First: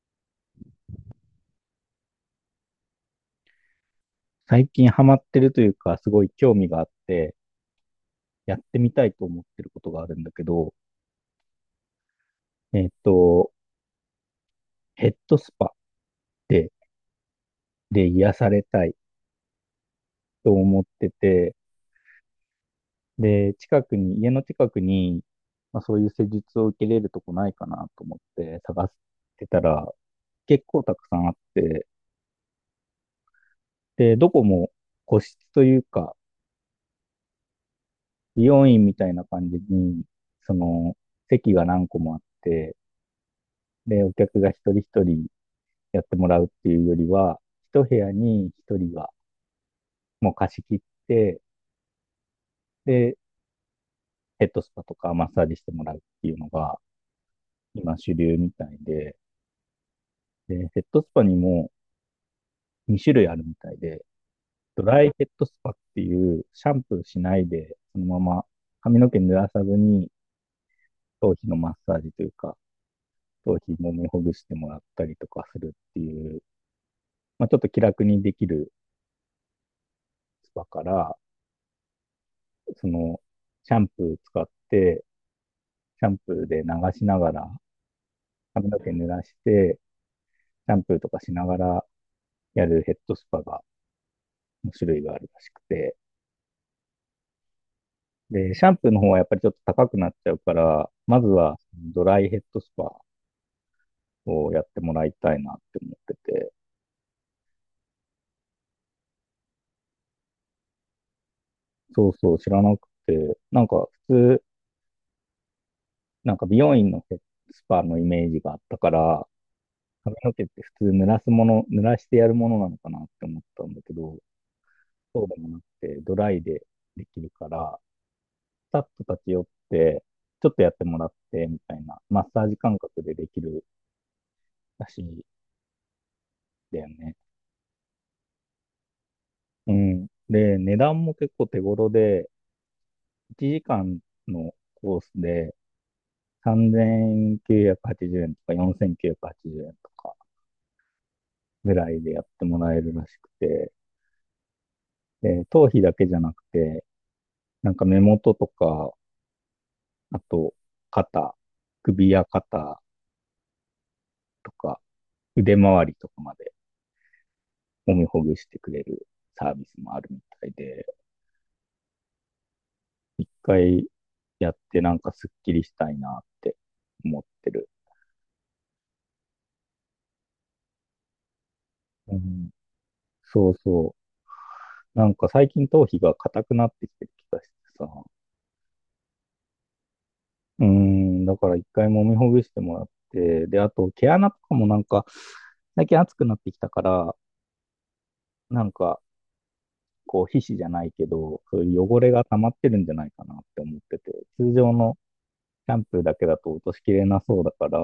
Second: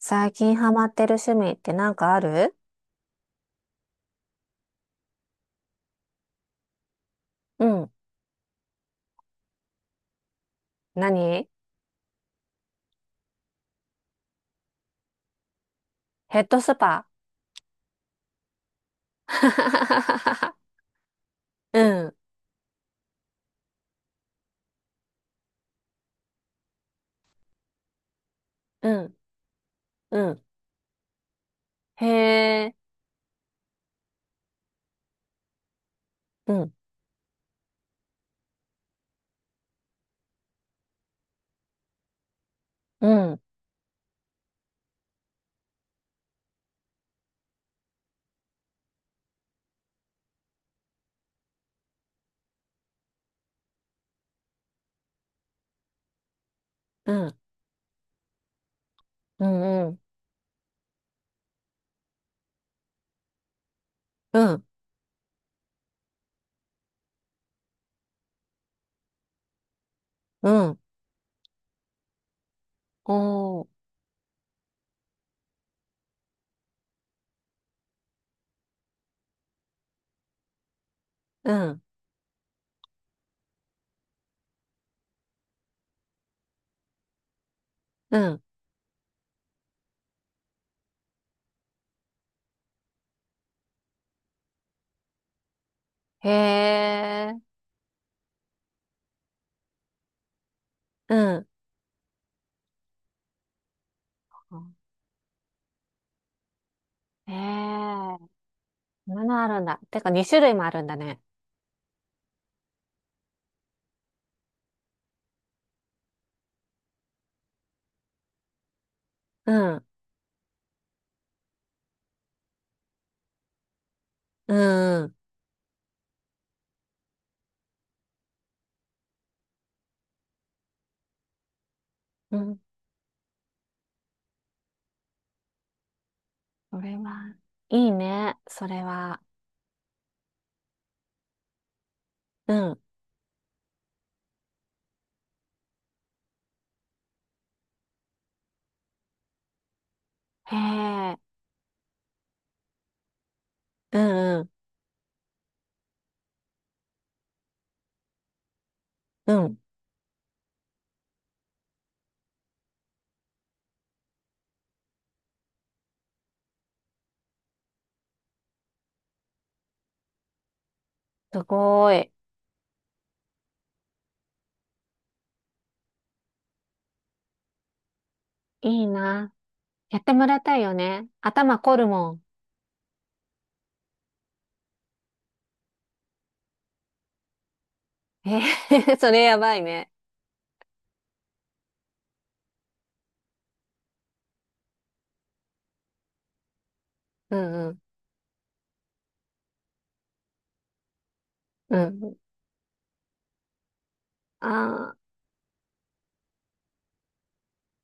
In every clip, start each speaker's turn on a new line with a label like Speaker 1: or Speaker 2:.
Speaker 1: 最近ハマってる趣味ってなんかある？
Speaker 2: 最近ハマってるというか、すごい興味があって、
Speaker 1: うん。
Speaker 2: やってみたいと思ってることがあるんだけど、
Speaker 1: 何？
Speaker 2: えっと、ヘッドスパ
Speaker 1: ヘッド
Speaker 2: で、
Speaker 1: スパ。
Speaker 2: 癒されたいと 思ってて、
Speaker 1: うん、
Speaker 2: で、近くに、家の近くに、まあ、そういう施術を受けれるとこないかなと思って探
Speaker 1: う
Speaker 2: し
Speaker 1: ん、
Speaker 2: てたら、
Speaker 1: うん。
Speaker 2: 結構たくさんあって、
Speaker 1: へえ。
Speaker 2: で、どこも個室というか、
Speaker 1: うん、
Speaker 2: 美容院みたいな感じに、その、席が何個もあって、
Speaker 1: うん、
Speaker 2: で、お客が一人一人やってもらうっていうよりは、一部屋に一人がもう貸し切って、で、ヘッドスパとかマッサージしてもらうっていうのが
Speaker 1: うん、
Speaker 2: 今主流みたいで、
Speaker 1: うん、うん、
Speaker 2: で、ヘッドスパにも2種類あるみたいで、
Speaker 1: うん、
Speaker 2: ドライヘッドスパっていうシャンプーしないで、そのまま髪の毛濡らさずに
Speaker 1: うん。
Speaker 2: 頭皮のマッサージというか、頭
Speaker 1: おー、
Speaker 2: 皮もみほぐしてもらったりとかするっていう、まあ、ちょっと気楽にできるスパから、
Speaker 1: うん、
Speaker 2: そのシャンプー使って、シャンプーで流しながら
Speaker 1: うん。
Speaker 2: 髪の毛濡らして、シャンプーとかしながらやるヘッドスパが、の種類があるらしくて、
Speaker 1: へえ。
Speaker 2: で、シャンプーの方はやっぱりちょっと高くなっちゃうから、
Speaker 1: う
Speaker 2: まず
Speaker 1: ん。
Speaker 2: はドライヘッドスパをやってもらいたいなって思ってて、
Speaker 1: へえ。そんなのあるんだ。てか2種類もあるんだね。
Speaker 2: そうそう、知らなくて、なんか普通、なんか美容院のヘッドスパのイメージがあったから、
Speaker 1: うん、
Speaker 2: 髪の毛って普通濡らすもの、濡らしてやるものなのかなって思ったんだけど、
Speaker 1: うん、
Speaker 2: そうでもなくて、ドライでできるから、スタッフ立ち寄って、ちょっとやってもらって、みたいな、マッ
Speaker 1: う
Speaker 2: サージ
Speaker 1: ん。
Speaker 2: 感覚でできるらしいんだ
Speaker 1: そ
Speaker 2: よ
Speaker 1: れ
Speaker 2: ね。
Speaker 1: は、いいね。それは。
Speaker 2: うん。で、値段も結構手頃で、
Speaker 1: うん。
Speaker 2: 1時間のコースで3980円とか4980円とか
Speaker 1: へえ。
Speaker 2: ぐらいでやってもらえるらしくて、
Speaker 1: うん、うん、
Speaker 2: で、頭皮だけじゃなくて、なんか目元とか、
Speaker 1: うん。
Speaker 2: あと肩、首や肩とか腕周りとかまで揉みほぐしてくれるサービスもあるみたいで、
Speaker 1: すごい。
Speaker 2: 一回やってなんかスッキリしたいなって思ってる。
Speaker 1: いいな。やってもらいたいよね。頭凝るも
Speaker 2: う
Speaker 1: ん。
Speaker 2: ん、そうそう。なんか最近頭皮が硬くなってきてる気がしてさ。
Speaker 1: えー、 それやばいね。
Speaker 2: うん、だから一回揉みほぐしてもらって、で、あと毛穴とかもなんか、最近暑くなってきたから、
Speaker 1: うんうん。
Speaker 2: なんか、こう皮脂じゃないけど、そう
Speaker 1: う
Speaker 2: いう汚れ
Speaker 1: ん。
Speaker 2: が溜まってるんじゃないかなって思ってて、通常
Speaker 1: ああ、
Speaker 2: のシャンプーだけだと落としきれなそうだから、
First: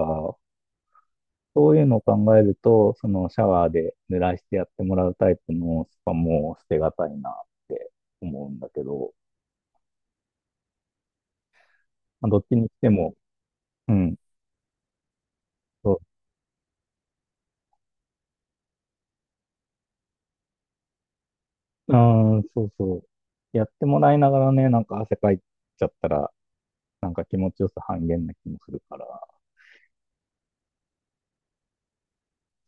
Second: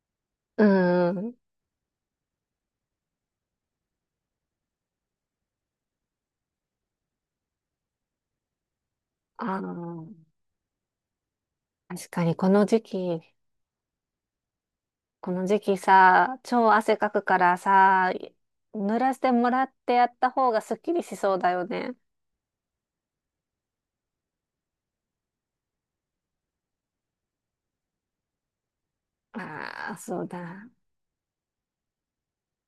Speaker 1: うんうん。
Speaker 2: そういうのを考えると、そのシャワーで濡らしてやってもらうタイプのスパも捨てがたいなって思うんだけど、
Speaker 1: ああ、確か
Speaker 2: まあ、
Speaker 1: に
Speaker 2: どっ
Speaker 1: こ
Speaker 2: ちに
Speaker 1: の
Speaker 2: し
Speaker 1: 時
Speaker 2: ても、
Speaker 1: 期、
Speaker 2: うん、
Speaker 1: この時期
Speaker 2: そ
Speaker 1: さ、超汗かくからさ、濡らしてもらってやった方がすっきりしそうだよね。
Speaker 2: う、あーそうそう。やってもらいながらね、なんか汗かいちゃったら、なんか気持ちよさ半減な気もするから、
Speaker 1: ああ、そうだ。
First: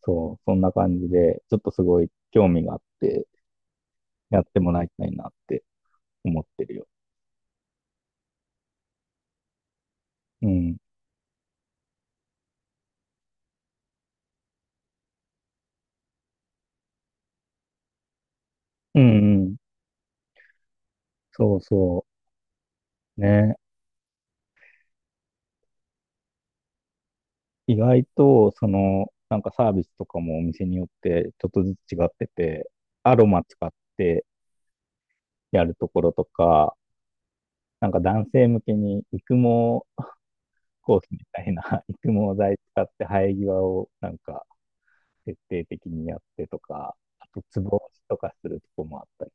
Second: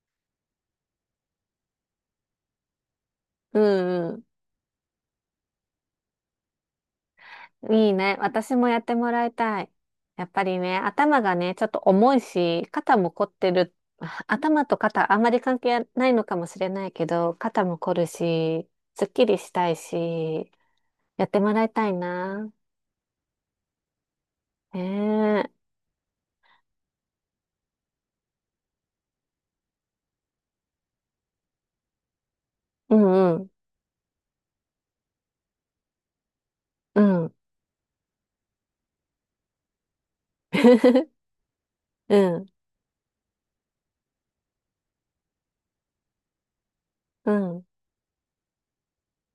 Speaker 2: そう、そんな感じで、ちょっとすごい興味があって、
Speaker 1: うん。
Speaker 2: やってもらいたいなって思ってるよ。
Speaker 1: いいね。私もやってもらいたい。やっぱ
Speaker 2: う
Speaker 1: りね、
Speaker 2: ん。
Speaker 1: 頭がね、ちょっと重いし、肩も凝ってる。あ、頭と肩、あんまり関係ないのかもしれないけど、肩も凝るし、
Speaker 2: う
Speaker 1: すっき
Speaker 2: ん
Speaker 1: り
Speaker 2: う
Speaker 1: し
Speaker 2: ん。
Speaker 1: たいし、やっても
Speaker 2: そう
Speaker 1: らいたい
Speaker 2: そ
Speaker 1: な。
Speaker 2: う。ね。
Speaker 1: へえ。
Speaker 2: 意外と、その、なんかサービスとかもお店によってちょっとずつ違ってて、
Speaker 1: う
Speaker 2: アロ
Speaker 1: んう
Speaker 2: マ
Speaker 1: ん。
Speaker 2: 使ってやるところとか、
Speaker 1: うん。
Speaker 2: なんか男性向けに育毛コース みたいな 育
Speaker 1: う
Speaker 2: 毛
Speaker 1: ん。
Speaker 2: 剤使って生え際をなんか徹底的にやってとか、あ
Speaker 1: う
Speaker 2: とツ
Speaker 1: ん。
Speaker 2: ボ押しとかするとこもあったり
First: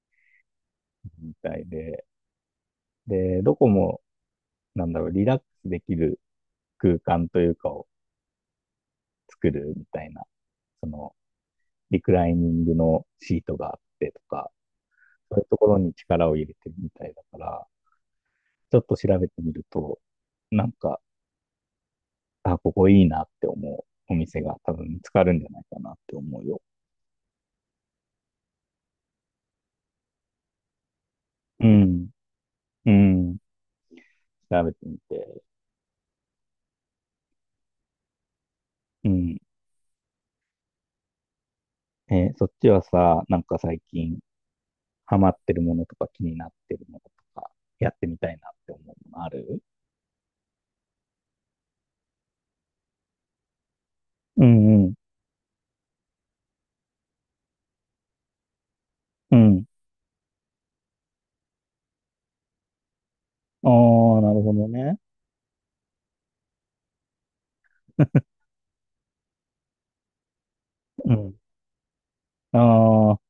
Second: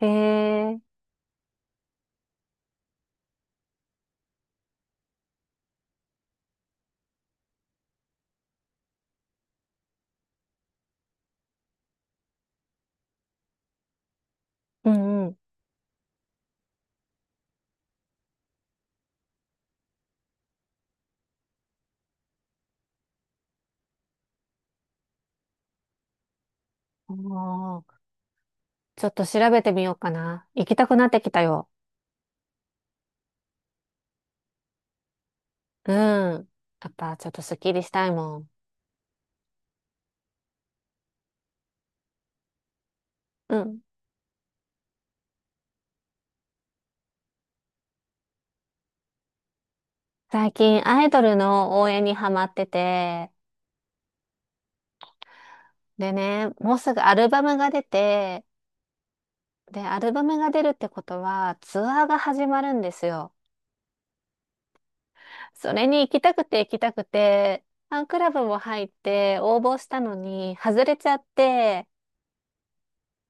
Speaker 1: へえ。
Speaker 2: みたいで、で、どこもなんだろう、リラックスできる空間というかを作るみたいな、そのリクライニングのシートがあってとか、
Speaker 1: うんうん。
Speaker 2: そういうところに力を入れてるみたいだから、ちょっと調べてみると、なんか、あ、ここいいなって思うお店が多分見つかるんじゃないかなって思うよ。
Speaker 1: おー、ちょっと調べてみようかな。行きたくなってきたよ。
Speaker 2: うん。うん。調べてみて。
Speaker 1: うん。やっぱちょっとすっきりしたいもん。
Speaker 2: うん。えーそっちはさ、なん
Speaker 1: う
Speaker 2: か
Speaker 1: ん。
Speaker 2: 最近ハマってるものとか気になってるものとか、やってみたいなって思うものある？
Speaker 1: 最近アイドルの応援にハマってて、
Speaker 2: うんうん。
Speaker 1: でね、もうすぐアルバムが出て、
Speaker 2: うん。
Speaker 1: で、アルバムが出るってことはツアーが始まるんですよ。
Speaker 2: ああ、なるほどね。
Speaker 1: それに行きたくて行きたくて、ファンクラブも入って応募したのに外れち
Speaker 2: う
Speaker 1: ゃっ
Speaker 2: ん。
Speaker 1: て、
Speaker 2: ああ、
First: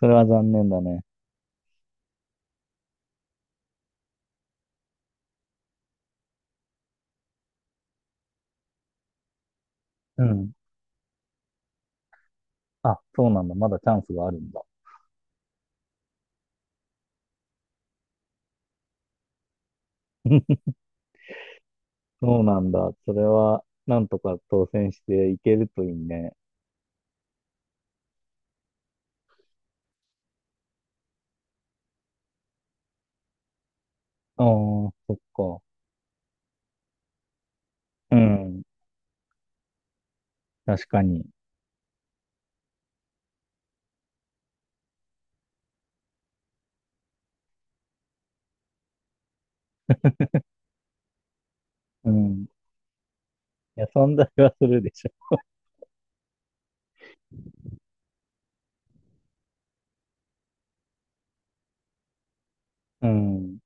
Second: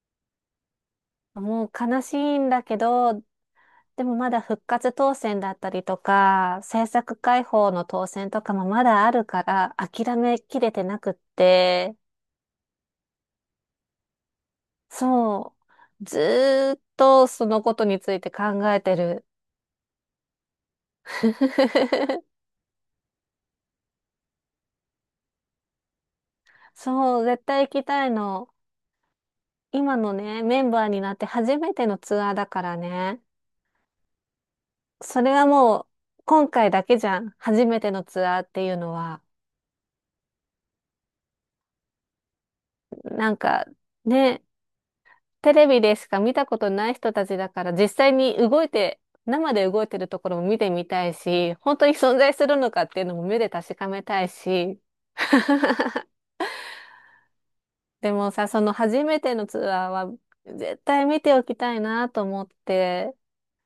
Speaker 2: それは残念だね。
Speaker 1: もう悲しいんだけど、でもまだ復活当選だったりとか、制作開放の当選とかもまだあるから諦
Speaker 2: う
Speaker 1: め
Speaker 2: ん。
Speaker 1: きれてなくって、
Speaker 2: あ、そうなんだ。まだチャンスがあるんだ。
Speaker 1: そう。ずーっとそのことについて考えてる。
Speaker 2: そうなんだ。それは、なんとか当選していけるといいね。
Speaker 1: そう、絶対行きたいの。今のね、メンバーになって初めてのツアーだからね。
Speaker 2: ああ、そっ
Speaker 1: それは
Speaker 2: か。
Speaker 1: もう、今回だけじゃん。初めての
Speaker 2: う
Speaker 1: ツアーっ
Speaker 2: ん。
Speaker 1: ていうのは。
Speaker 2: 確かに。
Speaker 1: なんか、ね、テレビでしか見たことない人たちだから、実際に動いて、生で動いてるところも見てみたいし、本当に
Speaker 2: う
Speaker 1: 存在
Speaker 2: ん。
Speaker 1: する
Speaker 2: い
Speaker 1: のかっていうのも目で確か
Speaker 2: や、
Speaker 1: め
Speaker 2: 存
Speaker 1: たい
Speaker 2: 在はす
Speaker 1: し、
Speaker 2: るでしょ。
Speaker 1: でもさ、その初めてのツアーは絶対見ておきたいなと思っ
Speaker 2: う
Speaker 1: て、
Speaker 2: ん。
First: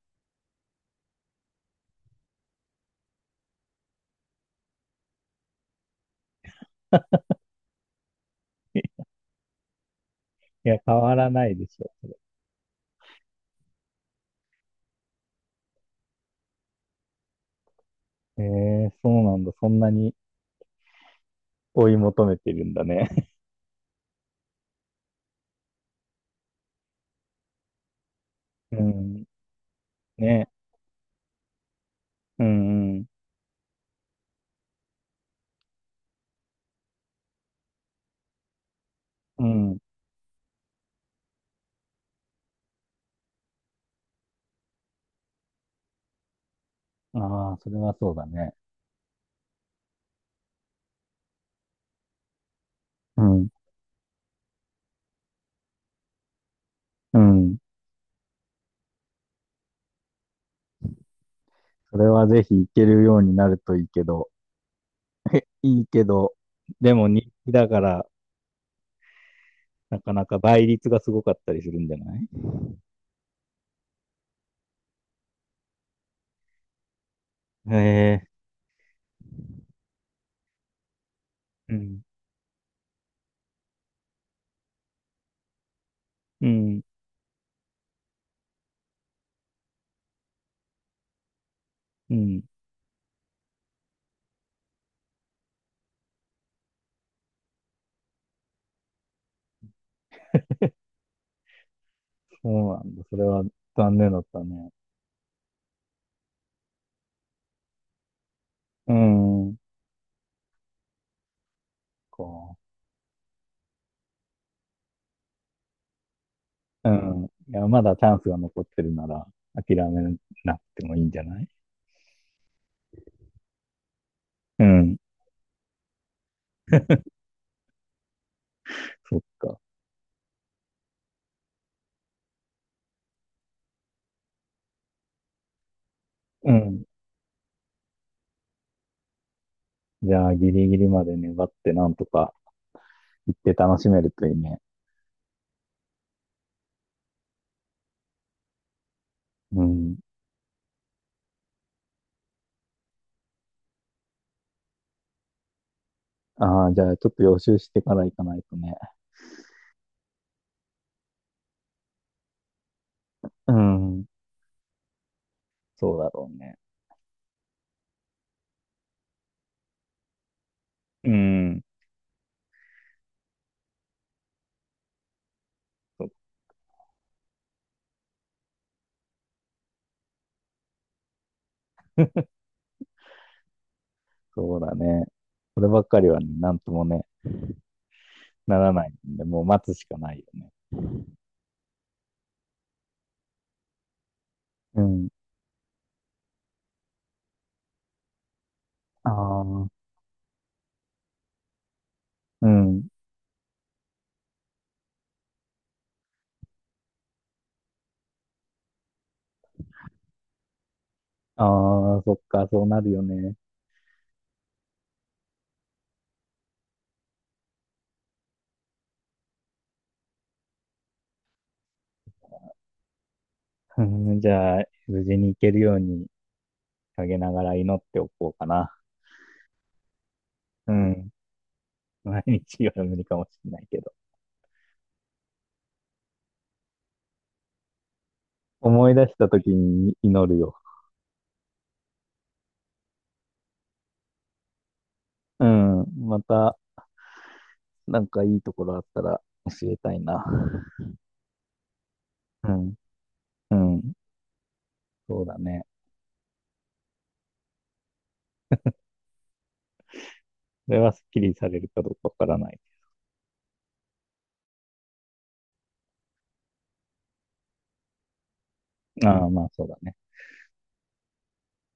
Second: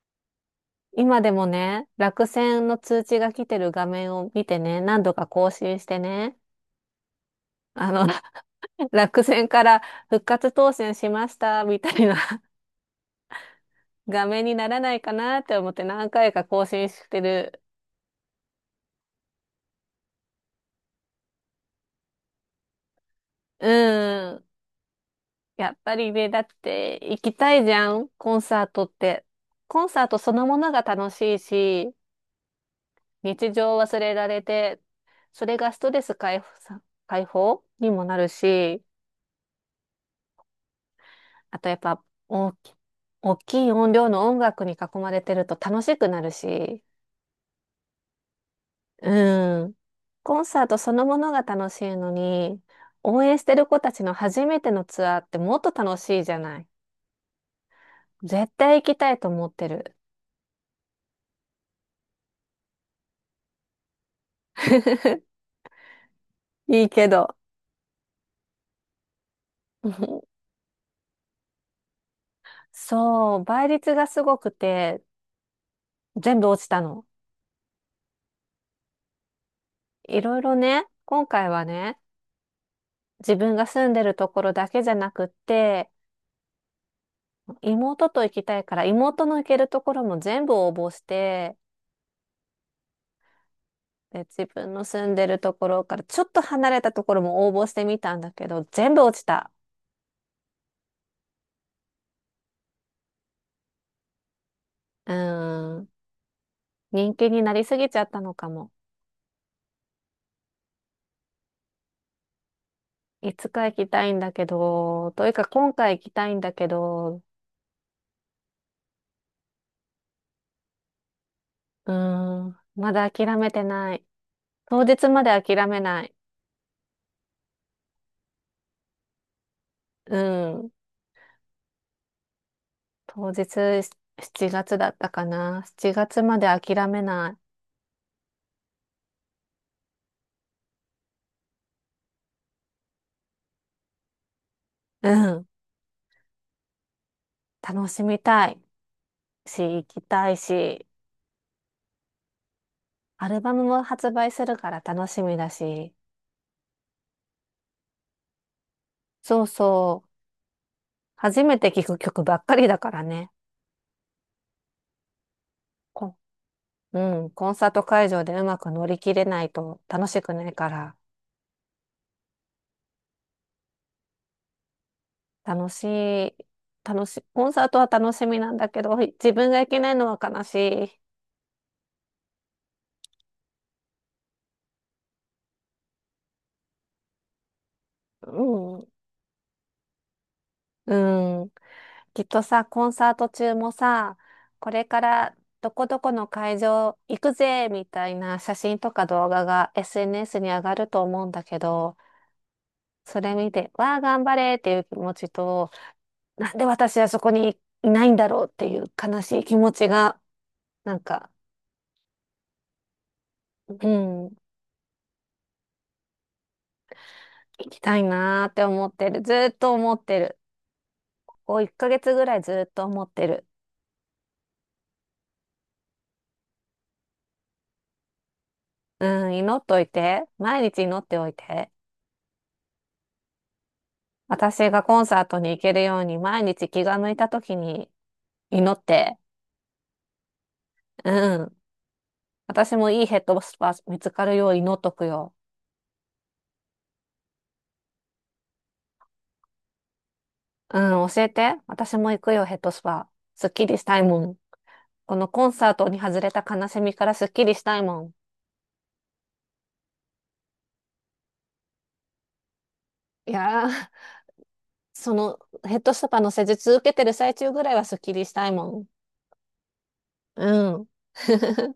Speaker 1: 今でもね、落選の通知が来てる画面を見てね、何度か更新してね、あの、落選から復活
Speaker 2: い
Speaker 1: 当
Speaker 2: や、変
Speaker 1: 選し
Speaker 2: わ
Speaker 1: ま
Speaker 2: ら
Speaker 1: し
Speaker 2: ない
Speaker 1: た
Speaker 2: でし
Speaker 1: みたい
Speaker 2: ょ。
Speaker 1: な 画面にならないかなって思って何回か更新してる。
Speaker 2: ええそうなんだ。そんなに追い求めてるんだね。
Speaker 1: うん。やっぱりね、だって行きたいじゃん、コンサー
Speaker 2: う
Speaker 1: トって。
Speaker 2: ん。
Speaker 1: コンサートその
Speaker 2: ね。
Speaker 1: ものが楽しいし、
Speaker 2: うん、うん。
Speaker 1: 日常を忘れられて、それがストレス解放さ、解放にもなるし、
Speaker 2: うん。
Speaker 1: あとやっぱ大きい音量の音楽に囲まれてると楽しくなるし、
Speaker 2: ああ、それはそうだね。
Speaker 1: うん。コンサートそのものが楽しいのに、応
Speaker 2: う
Speaker 1: 援し
Speaker 2: ん。
Speaker 1: てる子たちの初めてのツアーってもっと楽しいじゃない。
Speaker 2: うん。
Speaker 1: 絶対行きたいと思ってる。
Speaker 2: それはぜひ行けるようになるといいけど。いいけど、
Speaker 1: いい
Speaker 2: でも
Speaker 1: け
Speaker 2: 人
Speaker 1: ど。
Speaker 2: 気だから、なかなか 倍率がすごかったりするんじゃない？
Speaker 1: そう、倍率がすごくて、全部落ちたの。
Speaker 2: へえ。
Speaker 1: いろいろね、今回は
Speaker 2: う
Speaker 1: ね、
Speaker 2: ん。
Speaker 1: 自分が住んでるところだけじゃなくって、
Speaker 2: うん。
Speaker 1: 妹と行きたいから、妹の行けるところも全部応募して、
Speaker 2: うん。
Speaker 1: で、自分の住んでるところからちょっと離れたところも応募してみたんだけど、全部落ちた。
Speaker 2: そうなんだ。それは残念だったね。
Speaker 1: うーん。人気になりすぎちゃったのかも。
Speaker 2: うん。こ
Speaker 1: いつか行きたいんだけど、というか今回行きたいんだけ
Speaker 2: うう
Speaker 1: ど、
Speaker 2: ん。いや、まだチャンスが残ってるなら、諦めなくてもいいんじゃない？
Speaker 1: うーん。まだ諦めてない。
Speaker 2: う
Speaker 1: 当
Speaker 2: ん。
Speaker 1: 日まで諦めない。
Speaker 2: そっか。
Speaker 1: うん。当日7月だったかな。7月まで
Speaker 2: うん。
Speaker 1: 諦めない。
Speaker 2: じゃあ、ギリギリまで粘って、なんとか行って楽しめるといいね。
Speaker 1: うん。楽しみたいし、
Speaker 2: う
Speaker 1: 行
Speaker 2: ん。
Speaker 1: きたいし、アルバムも発売するから楽しみだし、
Speaker 2: ああ、じゃあ、ちょっと予習してから行かないとね。
Speaker 1: そうそう。初めて聴く曲ばっかりだからね。
Speaker 2: うん。そうだ
Speaker 1: こ
Speaker 2: ろうね。
Speaker 1: うん。コンサート会場でうまく乗り切れないと楽しくないから、
Speaker 2: うん。
Speaker 1: 楽し
Speaker 2: そ
Speaker 1: い、楽しい、コンサートは楽しみなんだけど、自分が行けないのは悲しい。
Speaker 2: そうだね。こればっかりはね、なんともね、なら
Speaker 1: う
Speaker 2: な
Speaker 1: ん。
Speaker 2: いんで、もう待つしかないよね。
Speaker 1: うん。きっとさ、コンサート中もさ、こ
Speaker 2: う
Speaker 1: れか
Speaker 2: ん。
Speaker 1: らどこどこの会場行くぜみたいな写真とか
Speaker 2: あ
Speaker 1: 動画
Speaker 2: あ、
Speaker 1: が SNS に上がると思うんだけど、
Speaker 2: うん。
Speaker 1: それ見て、わあ、頑張れっていう気持ちと、なんで私はそこにいないんだろうっていう悲しい気持ちが、なんか、
Speaker 2: ああ、そっか、そうなるよね。
Speaker 1: うん、行きたいなーって思ってる。ずーっと思ってる。こう1ヶ月ぐらいずーっと思ってる。
Speaker 2: うん、じゃあ、無事に行けるように陰ながら祈っておこうかな。
Speaker 1: うん、祈っといて。毎
Speaker 2: う
Speaker 1: 日祈っ
Speaker 2: ん。
Speaker 1: ておいて。
Speaker 2: 毎日は無理かもしれないけど。
Speaker 1: 私がコンサートに行けるように毎日気が向いた時に祈っ
Speaker 2: 思い出し
Speaker 1: て、
Speaker 2: た時に祈るよ。
Speaker 1: うん。私もいいヘッドスパ見つかるよう祈っとくよ。
Speaker 2: うん。また、なんかいいところあったら教えたいな。
Speaker 1: うん、教えて。私も行くよ、
Speaker 2: う
Speaker 1: ヘッド
Speaker 2: ん。
Speaker 1: スパ。すっ
Speaker 2: う
Speaker 1: きりし
Speaker 2: ん。
Speaker 1: たいもん。こ
Speaker 2: そう
Speaker 1: の
Speaker 2: だ
Speaker 1: コン
Speaker 2: ね。
Speaker 1: サートに外れた悲しみからすっきりしたいもん。
Speaker 2: それはスッキリされるかどうかわからない。
Speaker 1: いやー、そのヘッドスパの施術受けてる最中ぐらいはすっきりしたいもん。
Speaker 2: ああ、まあそうだね。
Speaker 1: うん。